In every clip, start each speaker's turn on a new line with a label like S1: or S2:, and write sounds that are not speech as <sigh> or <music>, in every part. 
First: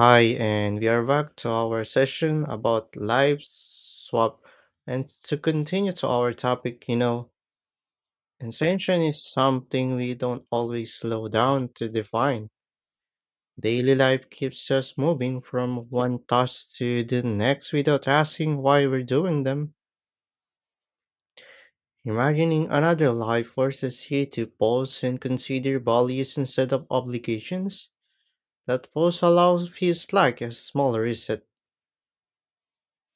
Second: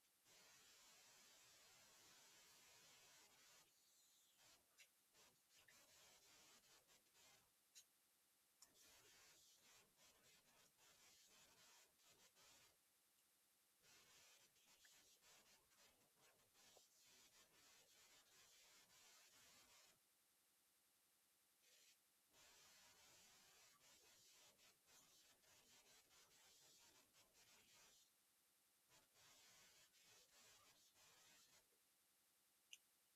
S1: Hi, and we are back to our session about life swap. And to continue to our topic, intention is something we don't always slow down to define. Daily life keeps us moving from one task to the next without asking why we're doing them. Imagining another life forces you to pause and consider values instead of obligations. That pause allows feels like a small reset.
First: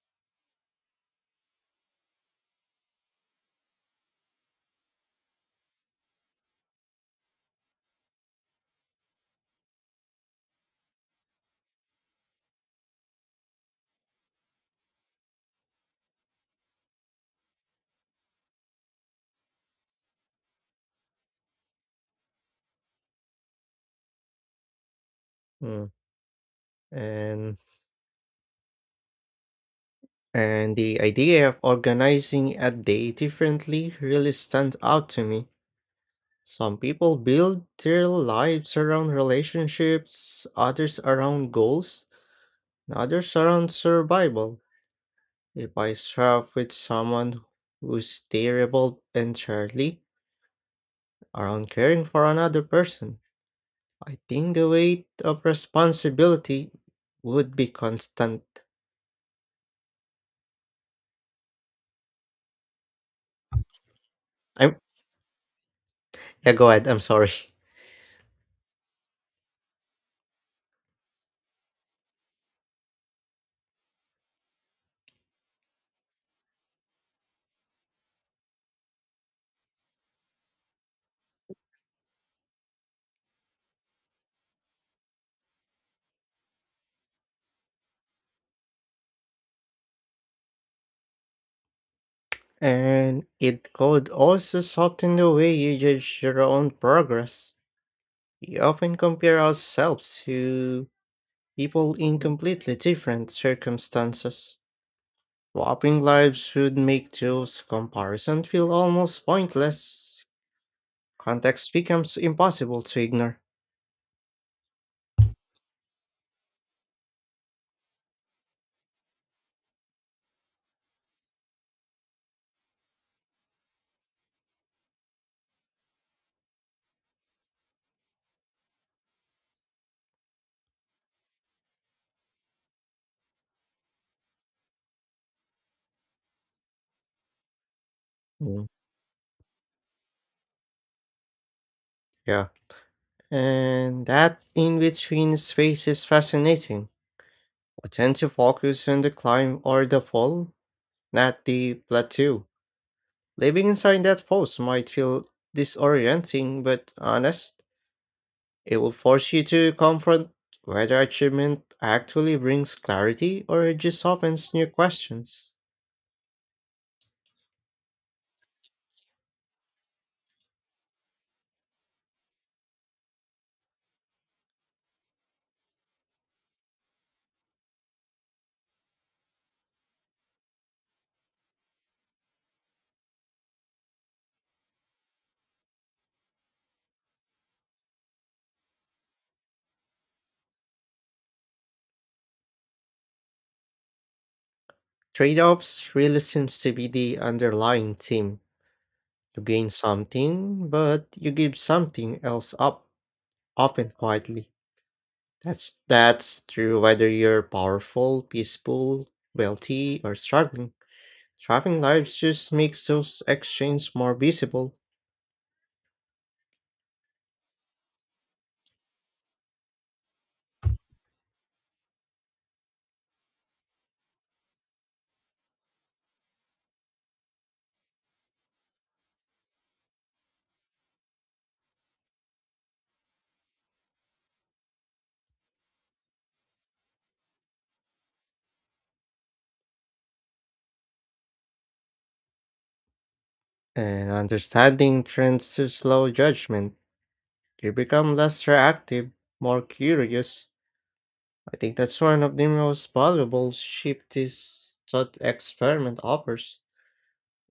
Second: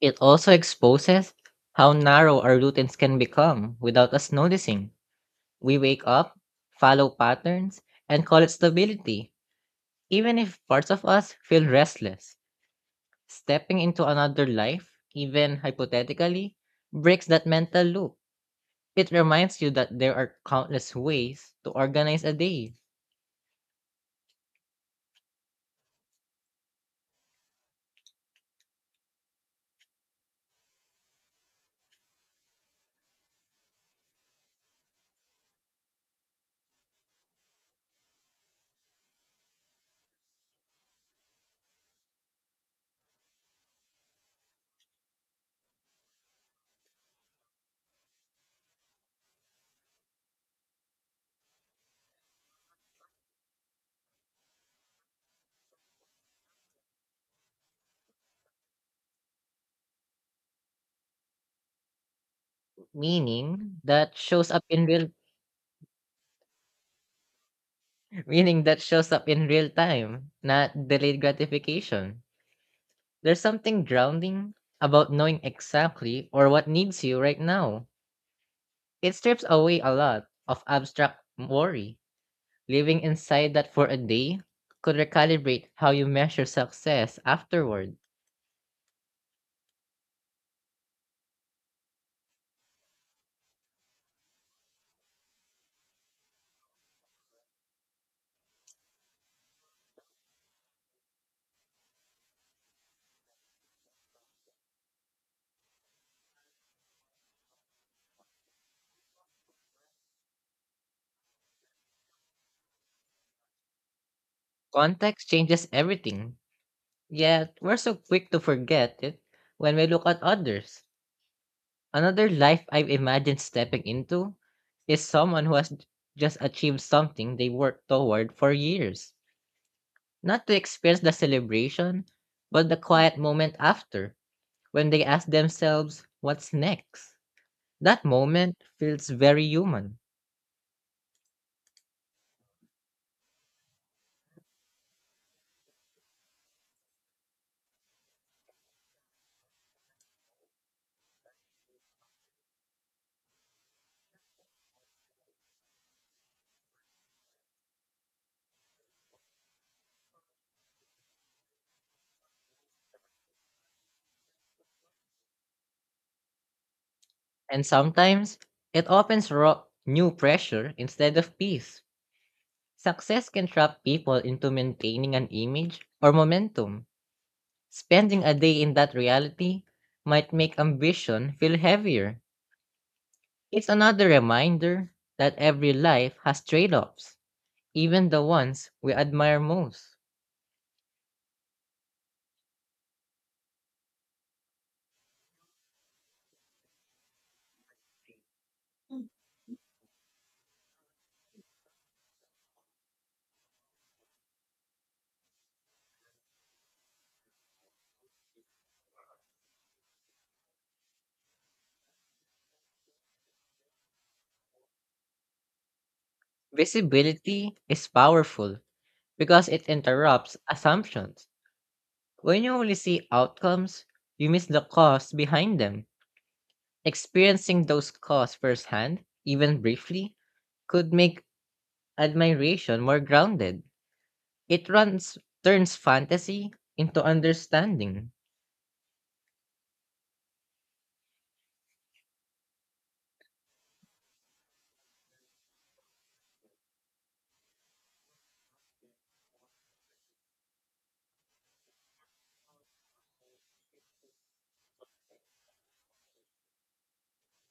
S2: It also exposes how narrow our routines can become without us noticing. We wake up, follow patterns, and call it stability, even if parts of us feel restless. Stepping into another life, even hypothetically, breaks that mental loop. It reminds you that there are countless ways to organize a day,
S1: Mm. And And the idea of organizing a day differently really stands out to me. Some people build their lives around relationships, others around goals, and others around survival. If I start with someone who's terrible entirely around caring for another person, I think the weight of responsibility would be constant.
S2: meaning that shows up
S1: I'm
S2: in real
S1: Yeah, go ahead, I'm sorry. <laughs>
S2: <laughs> meaning that shows up in real time, not delayed gratification. There's something grounding about knowing exactly or what needs you right now. It strips away a lot of abstract worry. Living inside that for a day could recalibrate how you measure success afterward.
S1: And it could also soften the way you judge your own progress. We often compare ourselves to people in completely different circumstances. Swapping lives would make those comparisons feel almost pointless. Context becomes impossible to ignore.
S2: Context changes everything. Yet, we're so quick to forget it when we look at others. Another life I've imagined stepping into is someone who has just achieved something they worked toward for years not to experience the celebration, but the quiet moment after, when they ask themselves, what's next? That moment
S1: Mm,
S2: feels very human.
S1: yeah. And that in between space is fascinating. We tend to focus on the climb or the fall, not the plateau. Living inside that post might feel disorienting, but honest, it will force you to confront whether achievement actually brings clarity or it just opens new questions.
S2: And sometimes it opens raw, new pressure instead of peace. Success can trap people into maintaining an image or momentum. Spending a day in that reality might make ambition feel heavier. It's another reminder that every life has trade offs, even the ones we admire most.
S1: Trade offs really seems to be the underlying theme. You gain something, but you give something else up, often quietly. That's true whether you're powerful, peaceful, wealthy, or struggling. Traveling lives just makes those exchanges more visible.
S2: Visibility is powerful because it interrupts assumptions. When you only see outcomes, you miss the cause behind them. Experiencing those causes firsthand, even briefly, could make admiration more grounded. It runs turns fantasy into understanding.
S1: And understanding trends to slow judgment. You become less reactive, more curious. I think that's one of the most valuable shift this thought experiment offers.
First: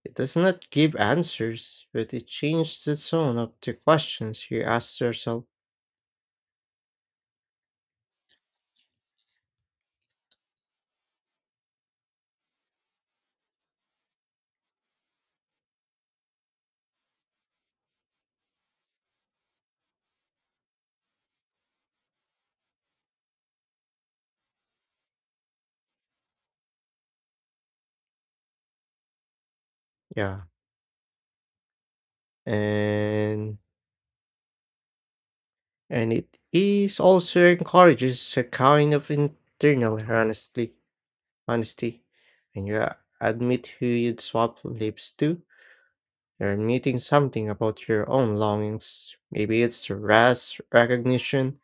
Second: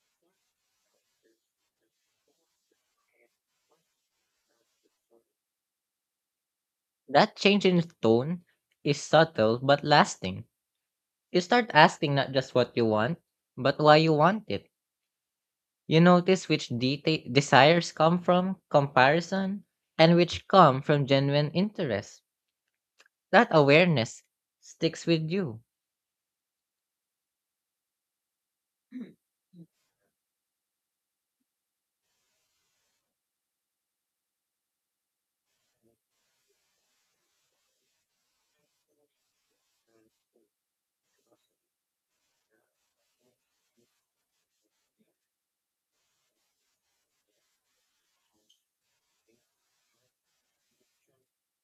S1: It does not give answers, but it changes the tone of the questions you ask yourself.
S2: That change in tone is subtle but lasting. You start asking not just what you want, but why you want it. You notice which desires come from comparison and which come from genuine interest. That awareness sticks with you,
S1: Yeah. And and it is also encourages a kind of internal honesty honesty. When you admit who you'd swap lips to, you're meeting something about your own longings. Maybe it's rest, recognition,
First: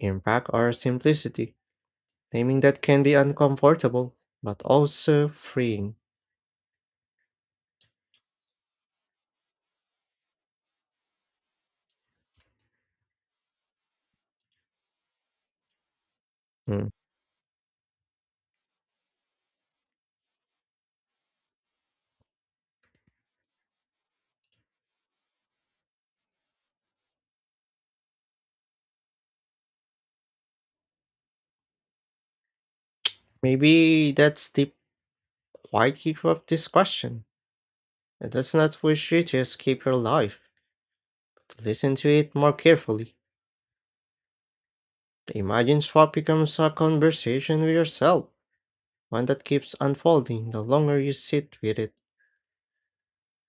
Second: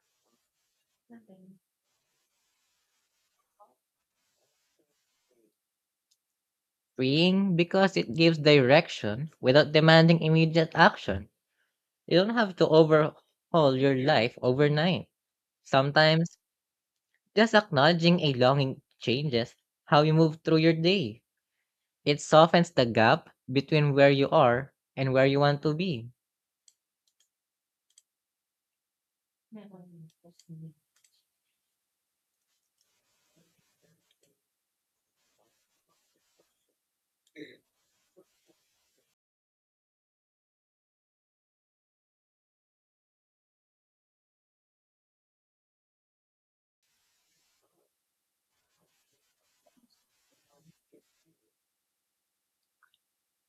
S1: impact, or simplicity. Naming that can be uncomfortable, but also freeing.
S2: freeing because it gives direction without demanding immediate action. You don't have to overhaul your life overnight. Sometimes
S1: Mm.
S2: just acknowledging a longing changes how you move through your day. It softens the gap between where you are and where you want to be.
S1: Maybe that's the quiet key of this question. It does not wish you to escape your life. To listen to it more carefully. The imagined swap becomes a conversation with yourself, one that keeps unfolding the longer you sit with it.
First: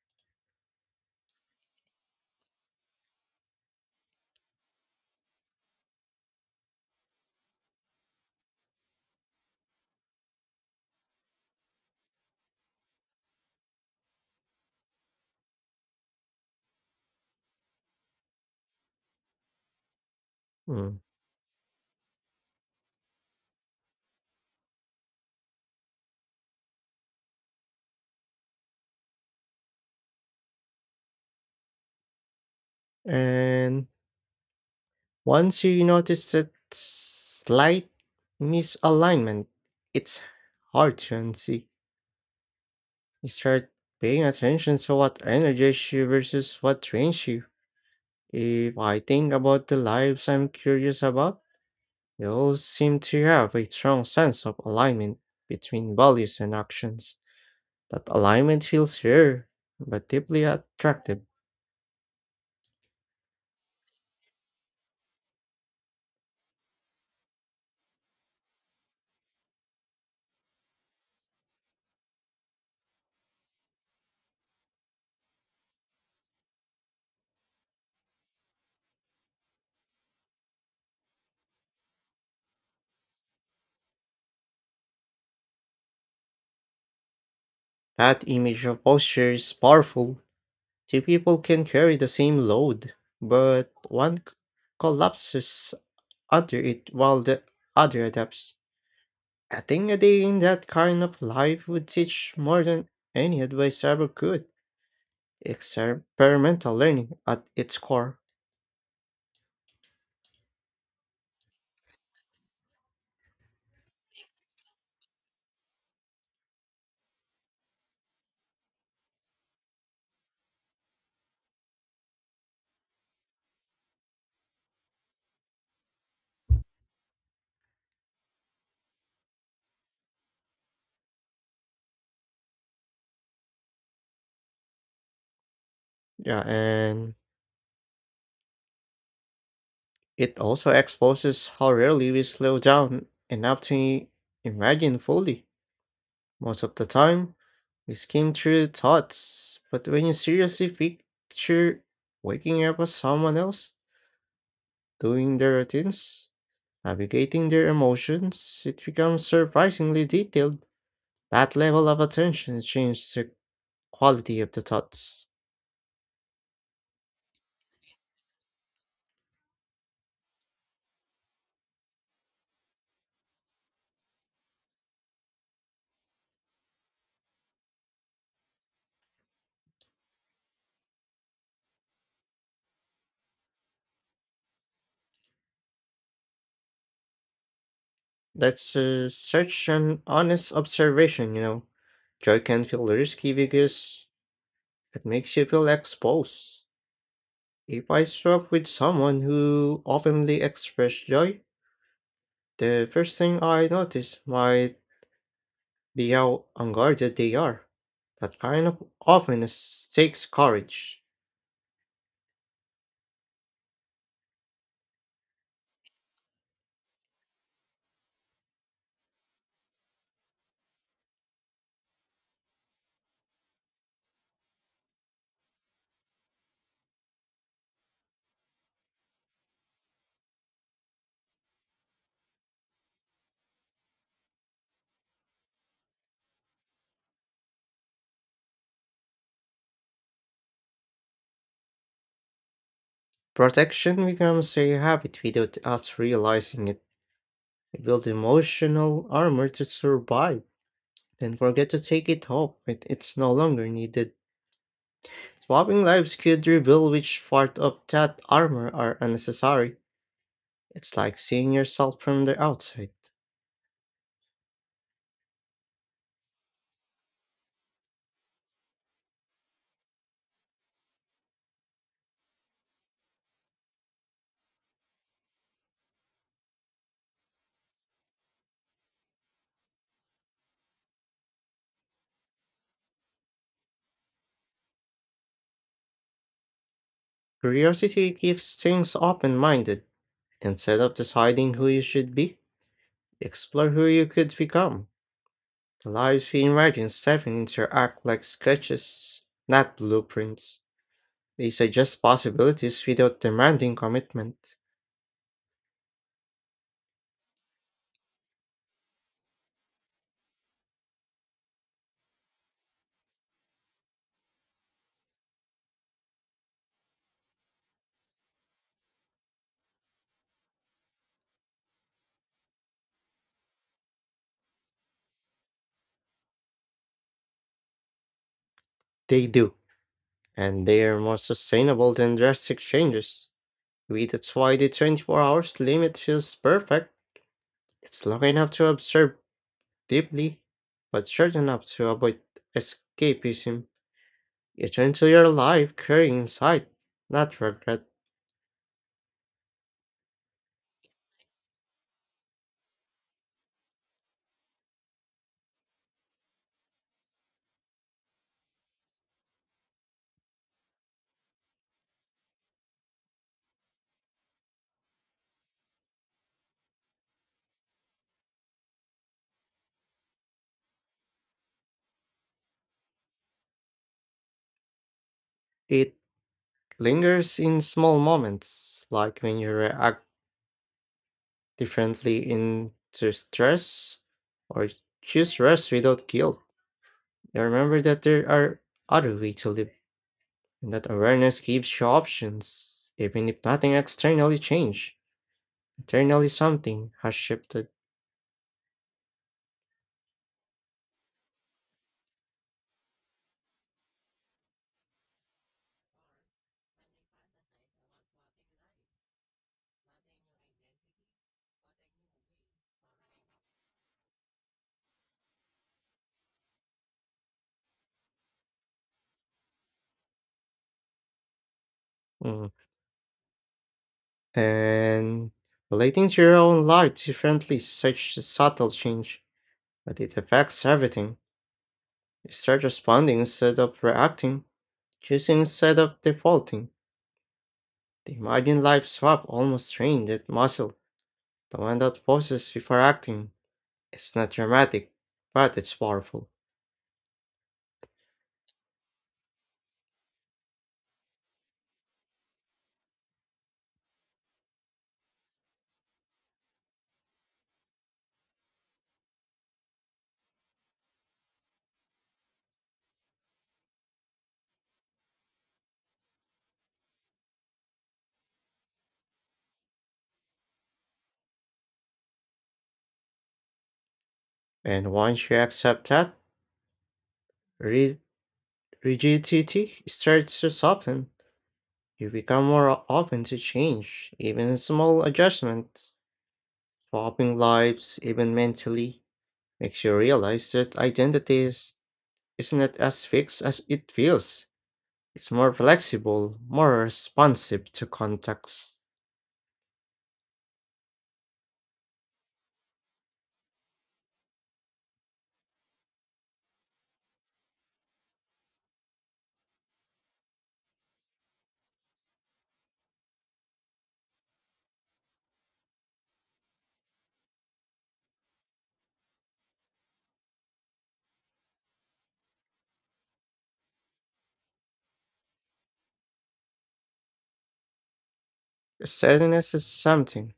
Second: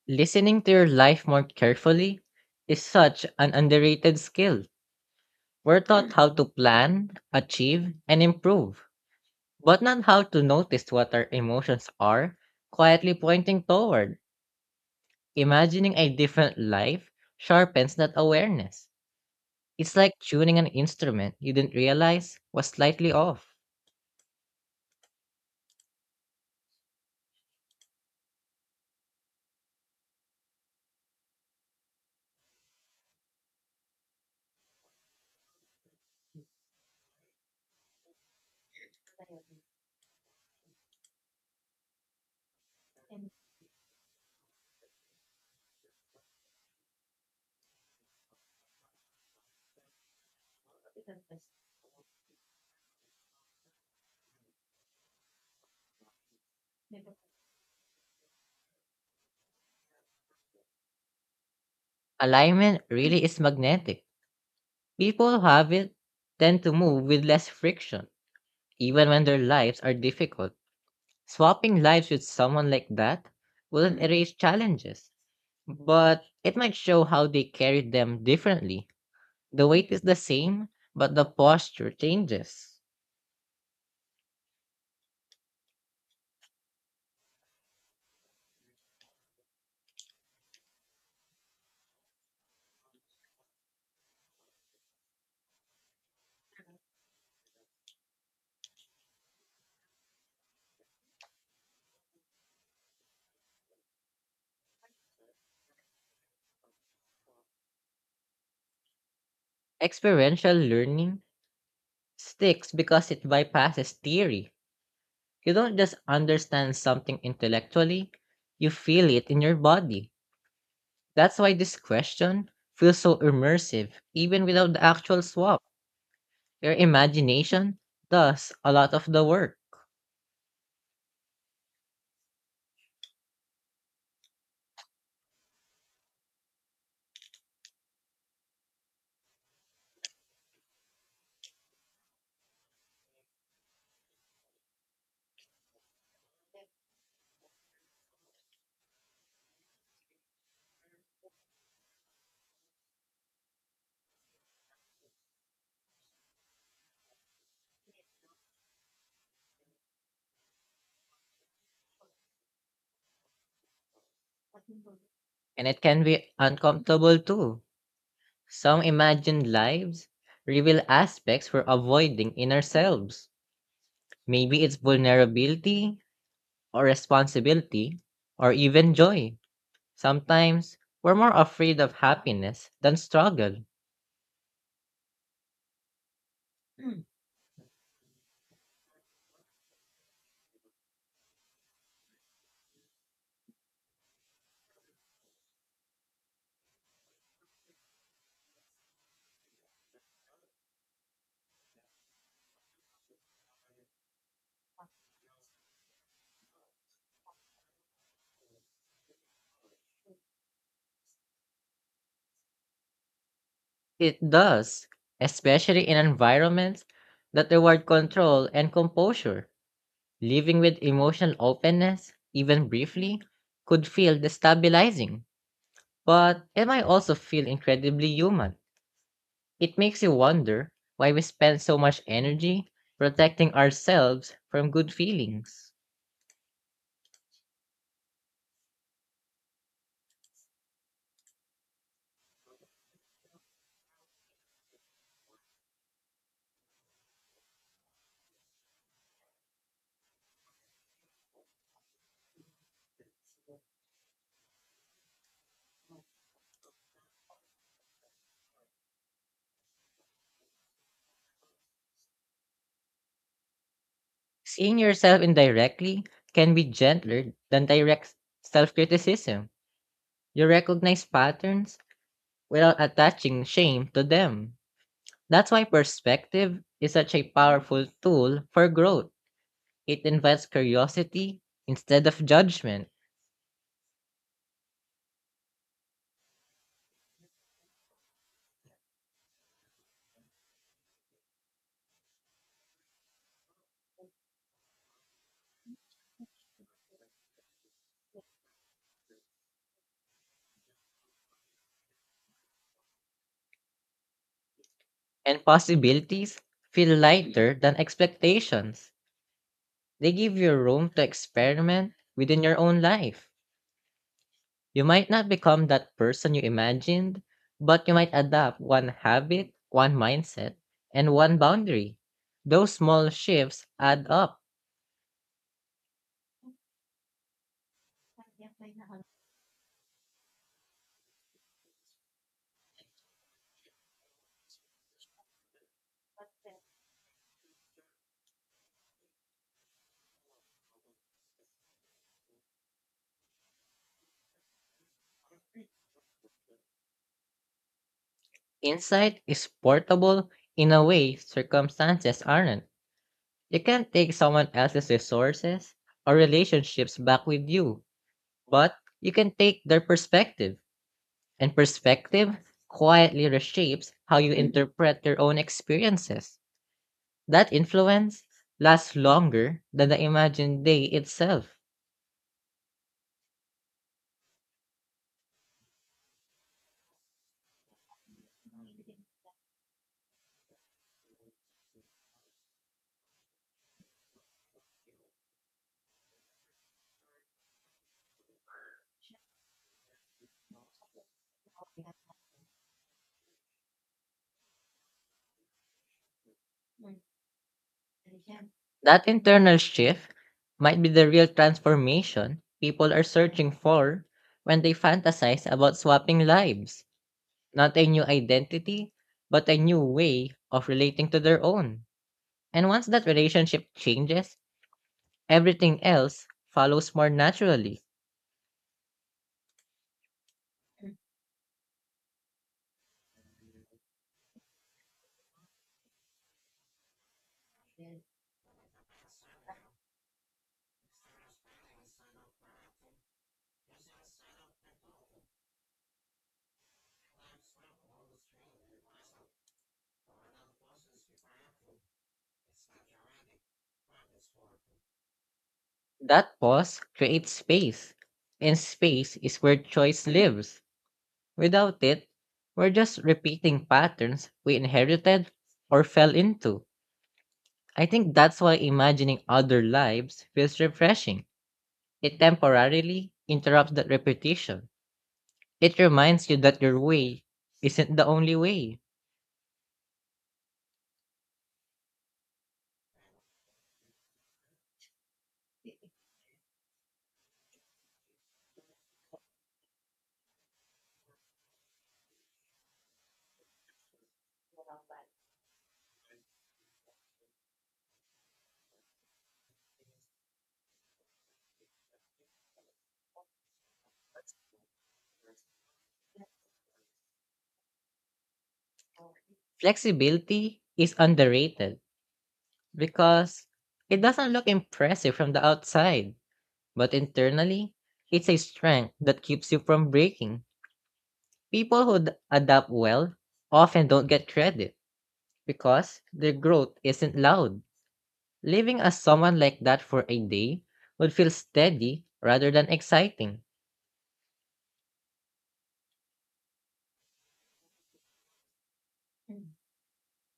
S2: Listening to your life more carefully is such an underrated skill. We're taught how to plan, achieve, and improve, but not how to notice what our emotions are quietly pointing toward. Imagining a different life sharpens that awareness. It's like tuning an
S1: Mm.
S2: instrument you didn't realize was slightly off.
S1: And once you notice that slight misalignment, it's hard to unsee. You start paying attention to what energizes you versus what drains you. If I think about the lives I'm curious about, they all seem to have a strong sense of alignment between values and actions. That alignment feels rare, but deeply attractive.
S2: Alignment really is magnetic. People who have it tend to move with less friction, even when their lives are difficult. Swapping lives with someone like that wouldn't erase challenges, but it might show how they carried them differently. The weight is the same, but the posture changes.
S1: That image of posture is powerful. Two people can carry the same load, but collapses under it while the other adapts. I think a day in that kind of life would teach more than any advice ever could. Experimental learning at its core.
S2: Experiential learning sticks because it bypasses theory. You don't just understand something intellectually, you feel it in your body. That's why this question feels so immersive, even without the actual swap. Your imagination does a lot of the work.
S1: Yeah, and it also exposes how rarely we slow down enough to imagine fully. Most of the time, we skim through thoughts, but when you seriously picture waking up as someone else, doing their routines, navigating their emotions, it becomes surprisingly detailed. That level of attention changes the quality of the thoughts.
S2: And it can be uncomfortable too. Some imagined lives reveal aspects we're avoiding in ourselves. Maybe it's vulnerability, or responsibility, or even joy. Sometimes we're more afraid of happiness than struggle.
S1: That's such an honest observation. Joy can feel risky because it makes you feel exposed. If I swap with someone who openly expresses joy, the first thing I notice might be how unguarded they are. That kind of openness takes courage.
S2: It does, especially in environments that reward control and composure. Living with emotional openness, even briefly, could feel destabilizing, but it might also feel incredibly human. It makes you wonder why we spend so much energy protecting ourselves from good feelings.
S1: Protection becomes a habit without us realizing it. We build emotional armor to survive, then forget to take it off when it's no longer needed. Swapping lives could reveal which part of that armor are unnecessary. It's like seeing yourself from the outside.
S2: Seeing yourself indirectly can be gentler than direct self criticism. You recognize patterns without attaching shame to them. That's why perspective is such a powerful tool for growth. It invites curiosity instead of judgment,
S1: Curiosity keeps things open minded instead of deciding who you should be. Explore who you could become. Allow you to imagine seven interact like sketches, not blueprints. They suggest possibilities without demanding commitment.
S2: and possibilities feel lighter than expectations. They give you room to experiment within your own life. You might not become that person you imagined, but you might adapt one habit, one mindset, and one boundary. Those small shifts add up.
S1: They do, and they are more sustainable than drastic changes. Maybe that's why the 24 hours limit feels perfect. It's long enough to observe deeply, but short enough to avoid escapism. You turn to your life carrying insight, not regret.
S2: Insight is portable in a way circumstances aren't. You can't take someone else's resources or relationships back with you, but you can take their perspective. And perspective quietly reshapes how you interpret your own experiences. That influence lasts longer than the imagined day itself.
S1: It lingers in small moments, like when you react differently into stress or choose rest without guilt. You remember that there are other ways to live, and that awareness gives you options, even if nothing externally changed. Internally, something has shifted.
S2: That internal shift might be the real transformation people are searching for when they fantasize about swapping lives. Not a new identity, but a new way of relating to their own. And once that relationship changes, everything else follows more naturally.
S1: Mm. And relating to your own life differently is such a subtle change, but it affects everything. You start responding instead of reacting, choosing instead of defaulting. The imagined light swap almost strained that muscle. The one that forces refracting. It's not dramatic, but it's powerful.
S2: That pause creates space, and space is where choice lives. Without it, we're just repeating patterns we inherited or fell into. I think that's why imagining other lives feels refreshing. It temporarily interrupts that repetition. It reminds you that your way isn't the only way.
S1: And once you accept that, ri- rigidity starts to soften. You become more open to change, even small adjustments. Swapping lives, even mentally, makes you realize that isn't as fixed as it feels. It's more flexible, more responsive to contacts.
S2: Flexibility is underrated because it doesn't look impressive from the outside, but internally, it's a strength that keeps you from breaking. People who adapt well often don't get credit because their growth isn't loud. Living as someone like that for a day would feel steady rather than exciting.
S1: Steadiness is something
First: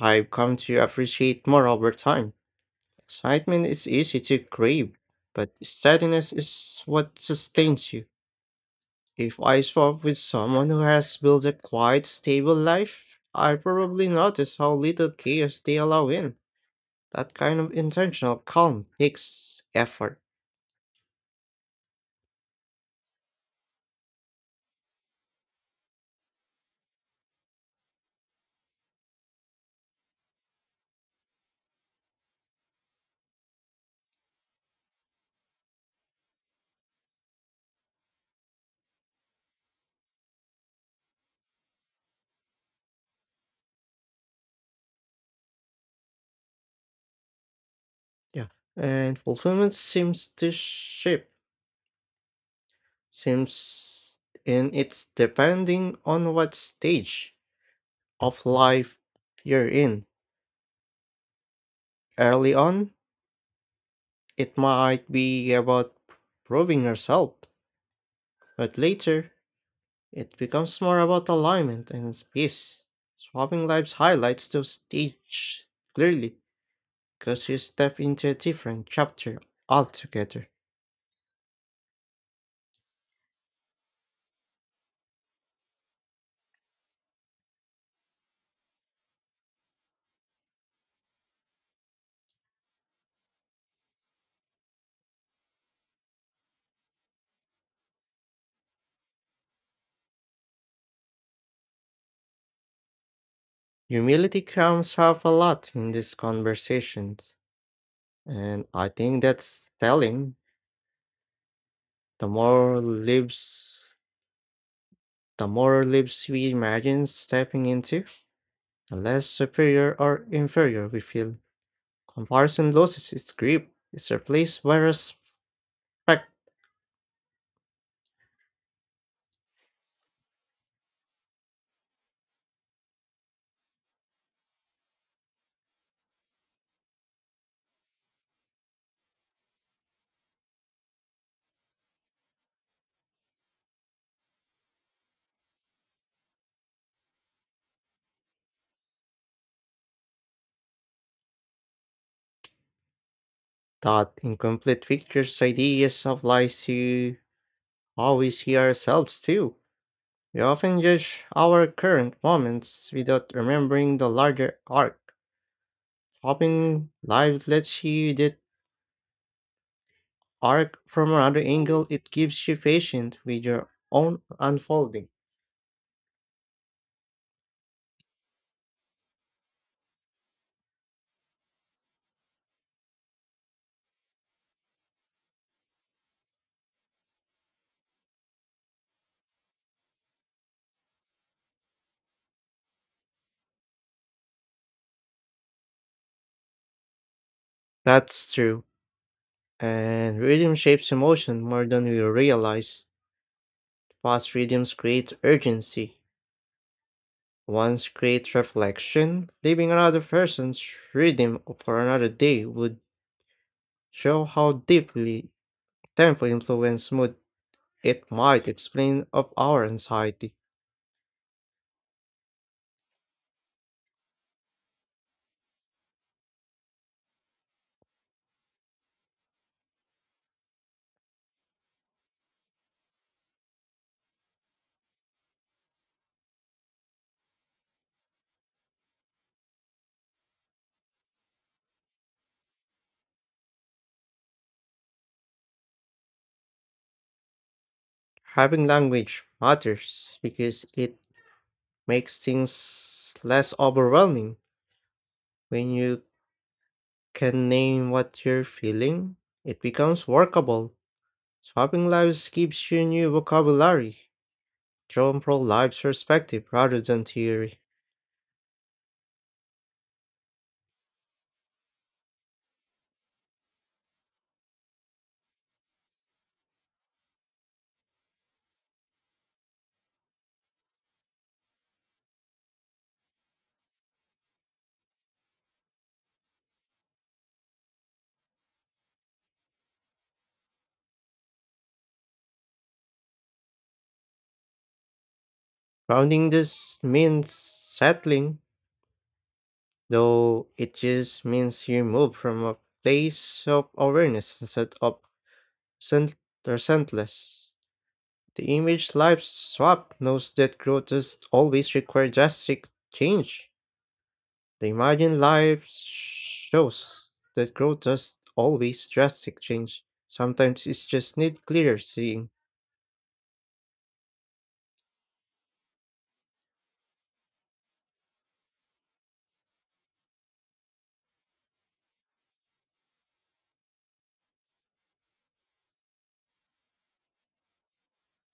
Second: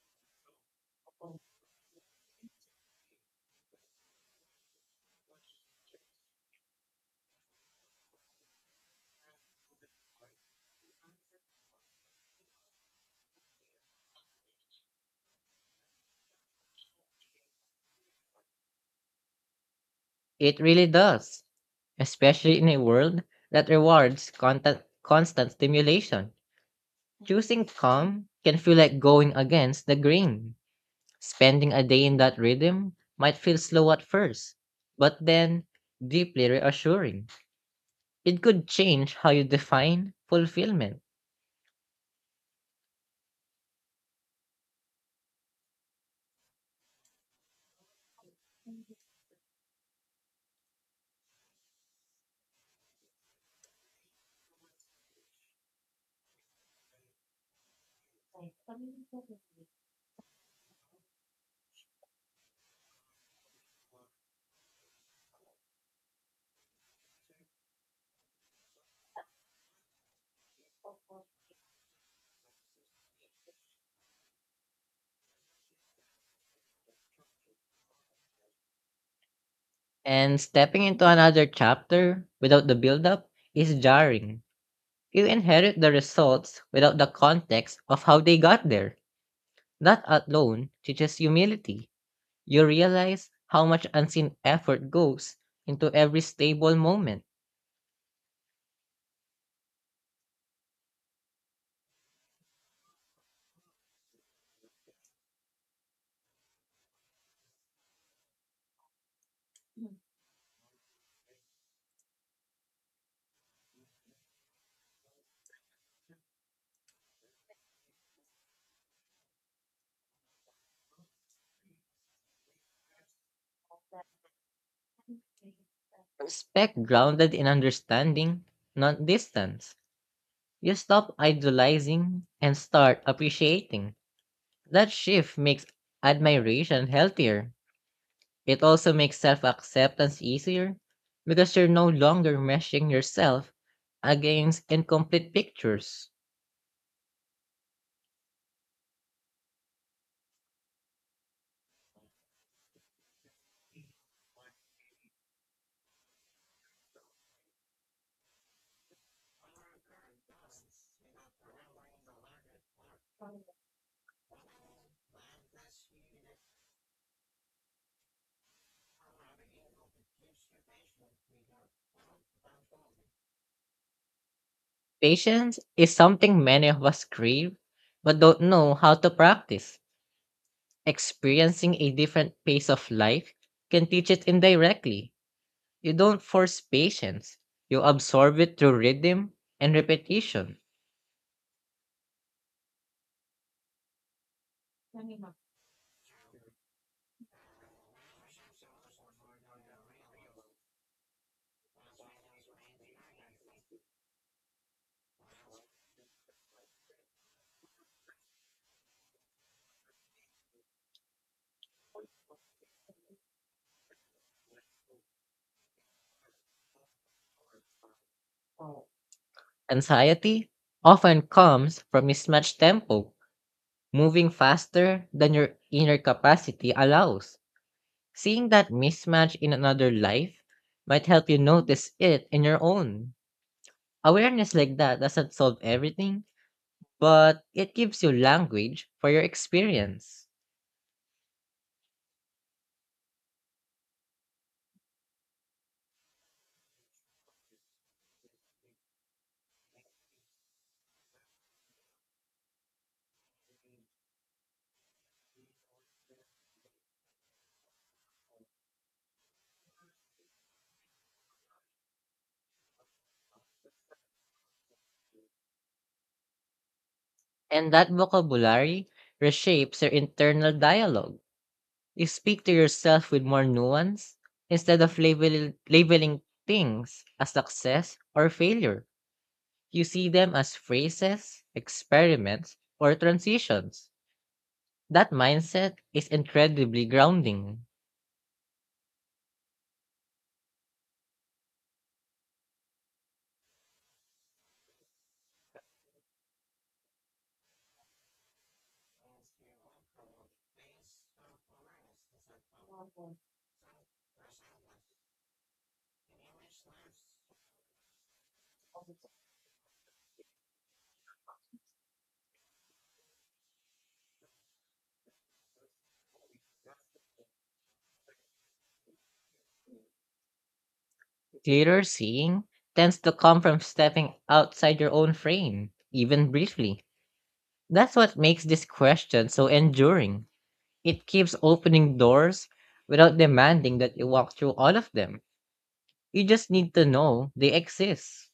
S1: I've come to appreciate more over time. Excitement is easy to crave, but steadiness is what sustains you. If I swap with someone who has built a quiet, stable life, I probably notice how little chaos they allow in. That kind of intentional calm takes effort.
S2: It really does, especially in a world that rewards constant stimulation. Choosing calm can feel like going against the grain. Spending a day in that rhythm might feel slow at first, but then deeply reassuring. It could change how you define fulfillment.
S1: Yeah. And fulfillment seems in it's depending on what stage of life you're in. Early on, it might be about proving yourself, but later it becomes more about alignment and peace. Swapping lives highlights those stages clearly because you step into a different chapter
S2: And
S1: altogether.
S2: stepping into another chapter without the buildup is jarring. You inherit the results without the context of how they got there. That alone teaches humility. You realize how much unseen effort goes into every stable moment.
S1: Humility comes up a lot in these conversations, and I think that's telling. The more lives, the more lives we imagine stepping into, the less superior or inferior we feel. Comparison loses its grip, it's replaced by respect.
S2: Respect grounded in understanding, not distance. You stop idolizing and start appreciating. That shift makes admiration healthier. It also makes self acceptance easier because you're no longer meshing yourself against incomplete pictures.
S1: That incomplete pictures, ideas apply to how we see ourselves too. We often judge our current moments without remembering the larger arc. Hopping live lets you that arc from another angle, it keeps you patient with your own unfolding.
S2: Patience is something many of us crave but don't know how to practice. Experiencing a different pace of life can teach it indirectly. You don't force patience, you absorb it through rhythm and repetition.
S1: That's true. And rhythm shapes emotion more than we realize. Fast rhythms create urgency, one's great reflection, leaving another person's rhythm for another day, would show how deeply tempo influence mood. It might explain of our anxiety.
S2: Anxiety often comes from mismatched tempo. Moving faster than your inner capacity allows. Seeing that mismatch in another life might help you notice it in your own. Awareness like that doesn't solve everything, but it gives you language for your experience.
S1: Having language matters because it makes things less overwhelming. When you can name what you're feeling, it becomes workable. Swapping lives gives you new vocabulary, drawn from life's perspective rather than theory.
S2: And that vocabulary reshapes your internal dialogue. You speak to yourself with more nuance instead of labeling things as success or failure. You see them as phrases, experiments, or transitions. That mindset is incredibly grounding.
S1: Grounding just means settling, though it just means you move from a place of awareness instead of resent- resentless. The image life swap knows that growth does always require drastic change. The imagined life shows that growth does always drastic change. Sometimes it's just need clear
S2: Clearer
S1: seeing.
S2: seeing tends to come from stepping outside your own frame, even briefly. That's what makes this question so enduring. It keeps opening doors without demanding that you walk through all of them. You just need to know they exist.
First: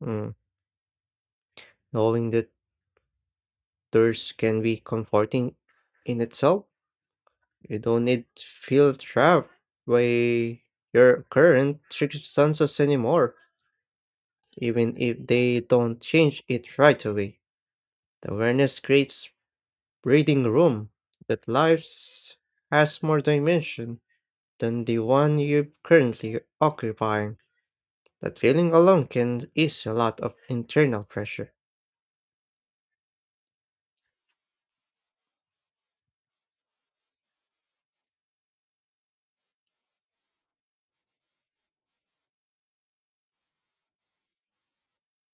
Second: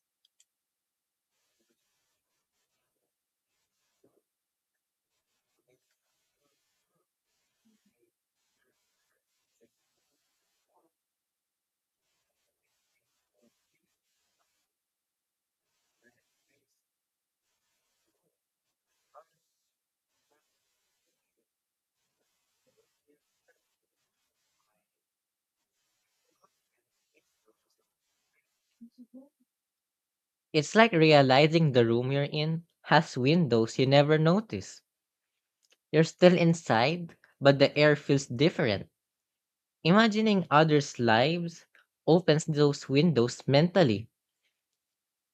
S1: Mm, knowing that thirst can be comforting in itself. You don't need to feel trapped by your current circumstances anymore, even if they don't change it right away. The awareness creates breathing room that life has more dimension than the one you're currently occupying. That feeling alone can ease a lot of
S2: It's like
S1: internal pressure.
S2: realizing the room you're in has windows you never noticed. You're still inside, but the air feels different. Imagining others' lives opens those windows mentally.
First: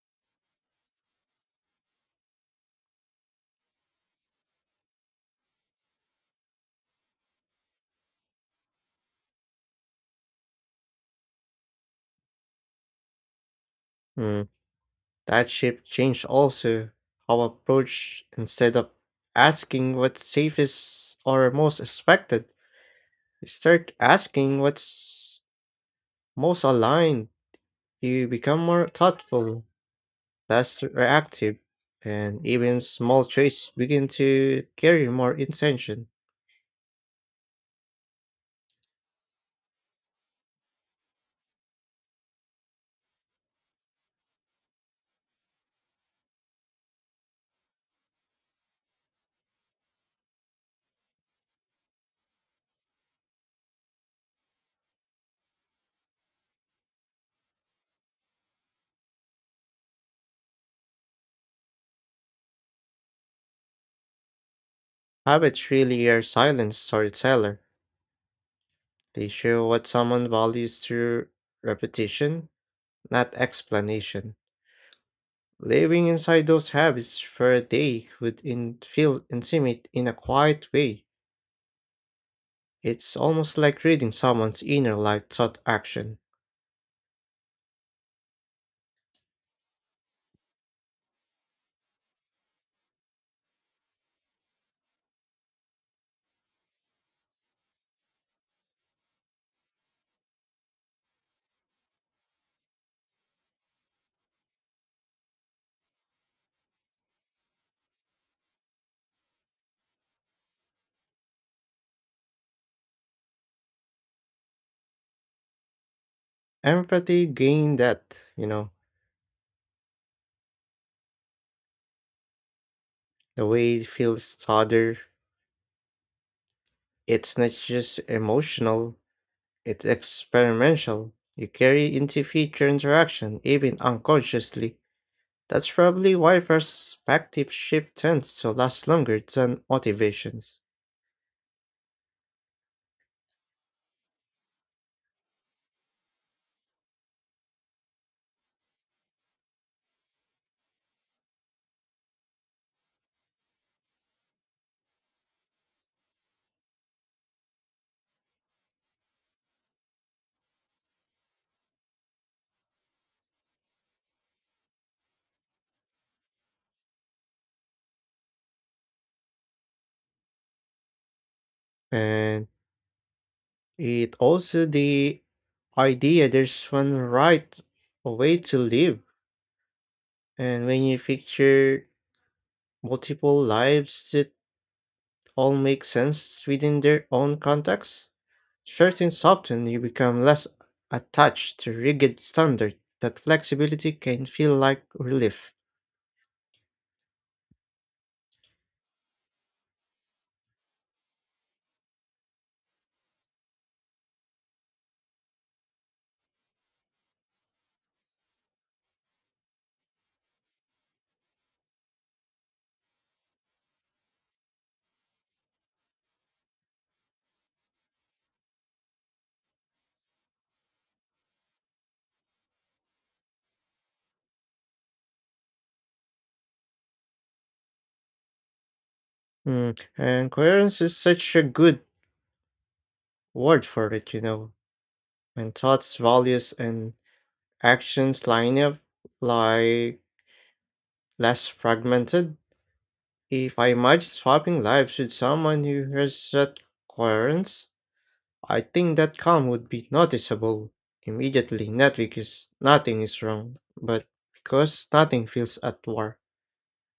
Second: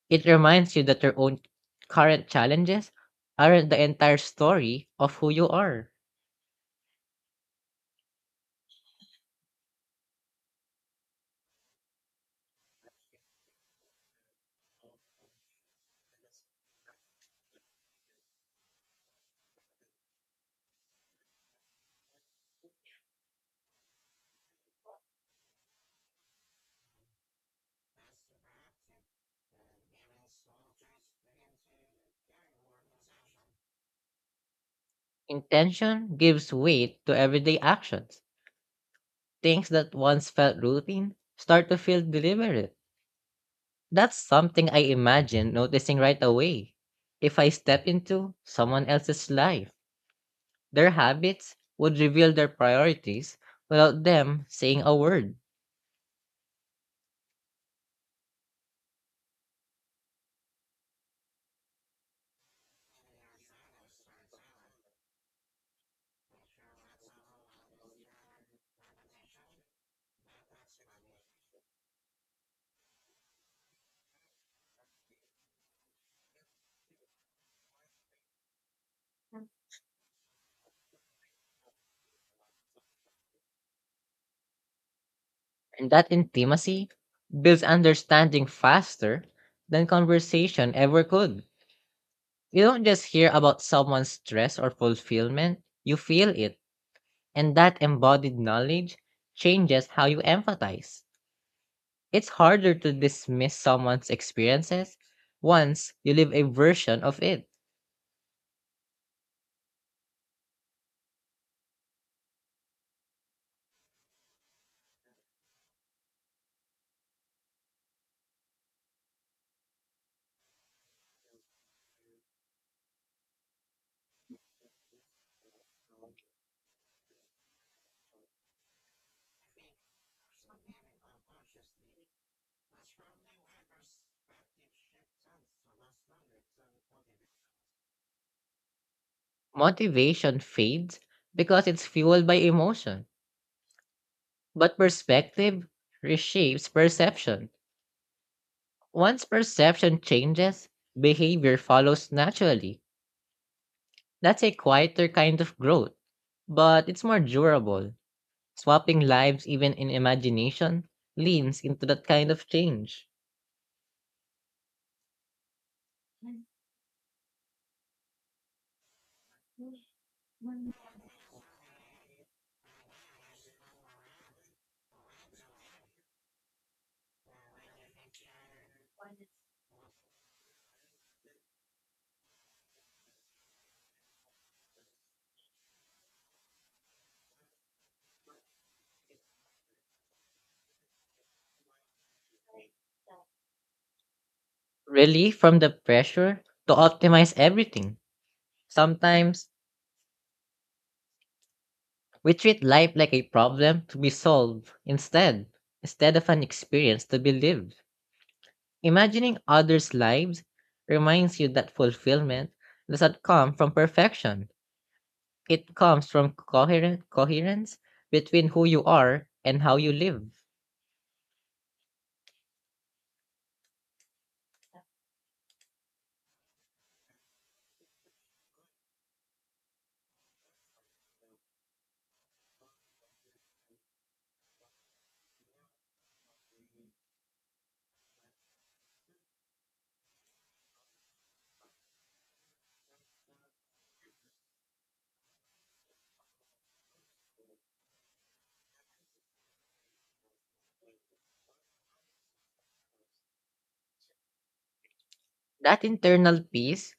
S2: It reminds you that your own current challenges aren't the entire story of who you are.
S1: Mm, that shift changed also how I approach instead of asking what's safest or most expected. You start asking what's most aligned. You become more thoughtful, less reactive, and even small traits begin to carry more intention.
S2: Intention gives weight to everyday actions. Things that once felt routine start to feel deliberate. That's something I imagine noticing right away if I step into someone else's life. Their habits would reveal their priorities without them saying a word.
S1: Habits really are silent storyteller. They show what someone values through repetition, not explanation. Living inside those habits for a day would feel intimate in a quiet way. It's almost like reading someone's inner life thought
S2: And that
S1: action.
S2: intimacy builds understanding faster than conversation ever could. You don't just hear about someone's stress or fulfillment, you feel it. And that embodied knowledge changes how you empathize. It's harder to dismiss someone's experiences once you live a version of it.
S1: Empathy gained that, you know, the way it feels harder. It's not just emotional, it's experimental. You carry into future interaction, even unconsciously. That's probably why perspective shift tends to last longer than
S2: Motivation
S1: motivations.
S2: fades because it's fueled by emotion. But perspective reshapes perception. Once perception changes, behavior follows naturally. That's a quieter kind of growth, but it's more durable. Swapping lives, even in imagination, leans into that kind of change.
S1: And it also the idea there's one right way to live. And when you picture multiple lives, it all make sense within their own context, certain often you become less attached to rigid standard that flexibility can feel like
S2: Relief
S1: relief.
S2: from the pressure to optimize everything. Sometimes we treat life like a problem to be solved instead of an experience to be lived. Imagining others' lives reminds you that fulfillment doesn't come from perfection. It comes from coherent coherence between who you are and how you live.
S1: Mm. And coherence is such a good word for it. When thoughts, values, and actions line up, like less fragmented. If I imagine swapping lives with someone who has that coherence, I think that calm would be noticeable immediately, not because nothing is wrong, but because nothing feels
S2: That
S1: at war.
S2: internal peace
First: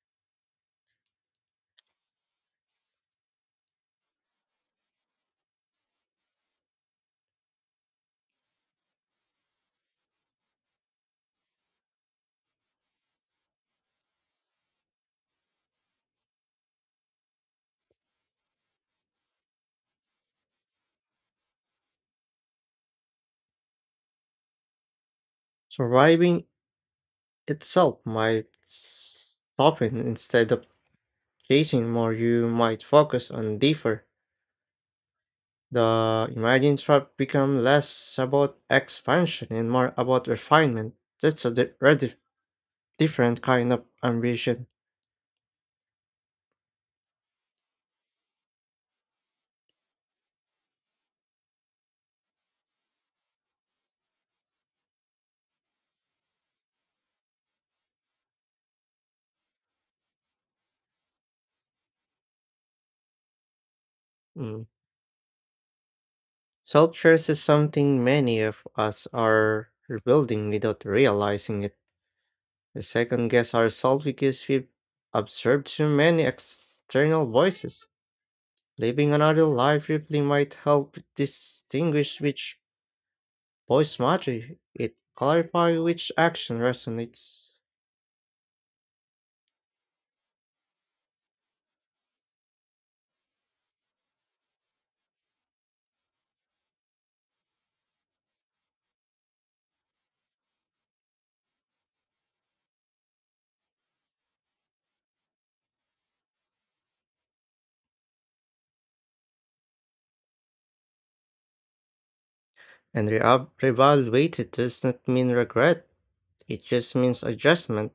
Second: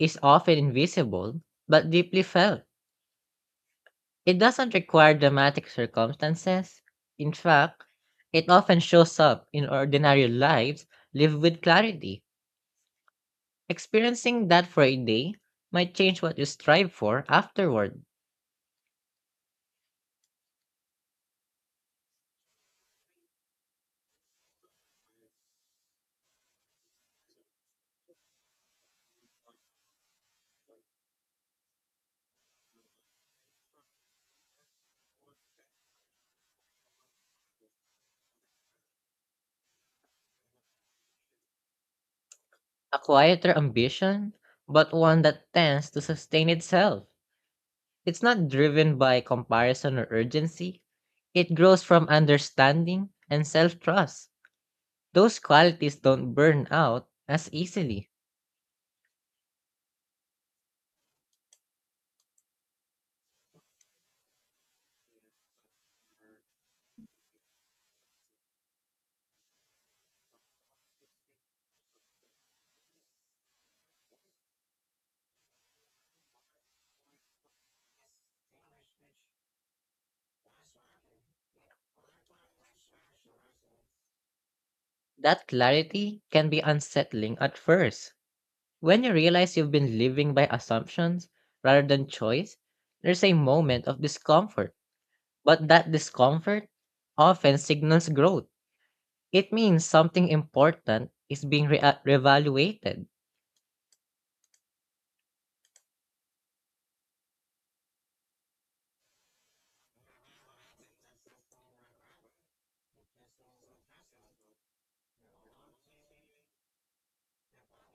S2: is often invisible but deeply felt. It doesn't require dramatic circumstances. In fact, it often shows up in ordinary lives lived with clarity. Experiencing that for a day might change what you strive for afterward.
S1: Surviving itself might soften instead of chasing more, you might focus on deeper. The imagine trap become less about expansion and more about refinement. That's a
S2: A
S1: different
S2: quieter
S1: kind of
S2: ambition,
S1: ambition.
S2: but one that tends to sustain itself. It's not driven by comparison or urgency. It grows from understanding and self trust. Those qualities don't burn out as easily.
S1: Mm. Self-trust is something many of us are rebuilding without realizing it. We second guess ourselves because we've observed too many external voices. Living another life briefly might help distinguish which voice matters. It
S2: That
S1: clarifies which
S2: clarity can
S1: action
S2: be unsettling
S1: resonates.
S2: at first. When you realize you've been living by assumptions rather than choice, there's a moment of discomfort. But that discomfort often signals growth. It means something important is being reevaluated,
S1: And reevaluated does not mean regret. It just means adjustment.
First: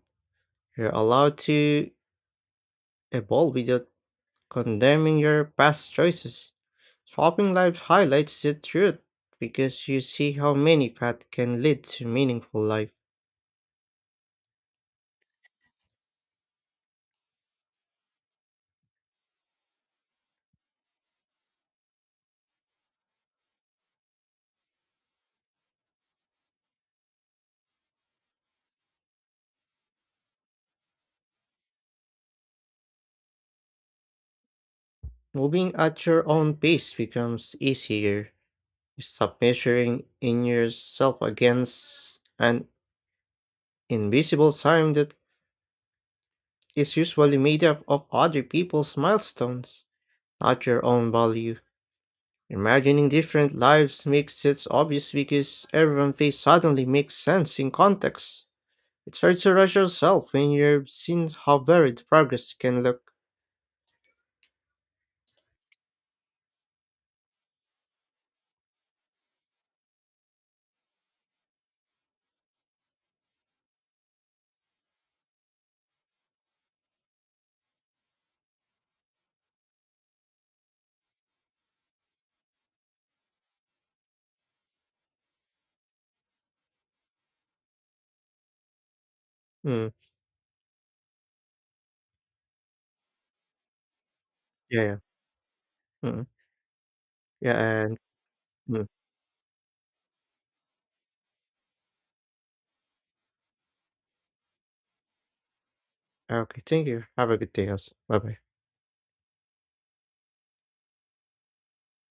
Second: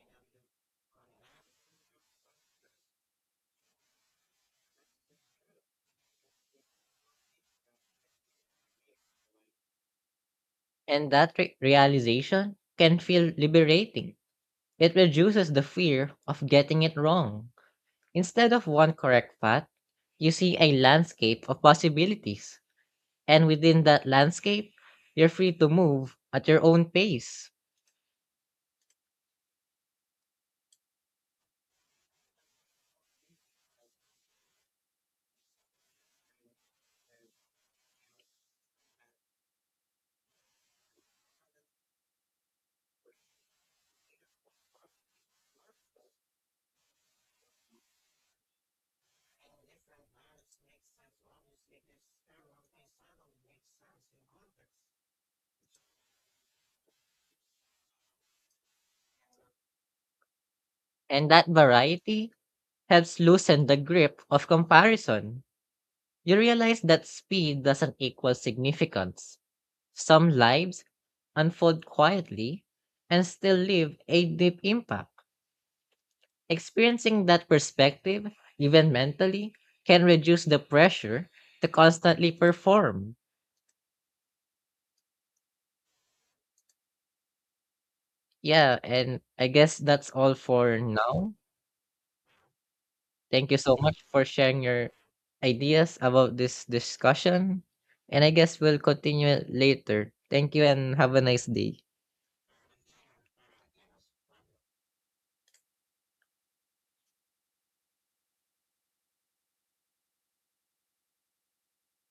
S1: You're allowed to evolve without condemning your past choices. Swapping life highlights the truth because you see how many
S2: and
S1: paths
S2: that
S1: can lead to
S2: realization
S1: meaningful life.
S2: can feel liberating. It reduces the fear of getting it wrong. Instead of one correct path, you see a landscape of possibilities, and within that landscape, you're free to move at your own pace.
S1: Moving at your own pace becomes easier. You stop measuring in yourself against an invisible time that is usually made up of other people's milestones, not your own value. Imagining different lives makes it obvious because everyone's face suddenly makes sense in context. It's hard to rush yourself when you've seen
S2: And that
S1: how varied
S2: variety
S1: progress can look.
S2: helps loosen the grip of comparison. You realize that speed doesn't equal significance. Some lives unfold quietly, and still leave a deep impact. Experiencing that perspective, even mentally, can reduce the pressure to constantly perform. Yeah, and I guess
S1: Mm,
S2: that's all for now. Thank you so much for sharing
S1: yeah,
S2: your
S1: yeah.
S2: ideas
S1: Mm,
S2: about this
S1: yeah,
S2: discussion.
S1: and
S2: And I guess we'll
S1: mm,
S2: continue it later. Thank you and have a nice day.
S1: okay, thank you. Have a good day, also. Bye bye.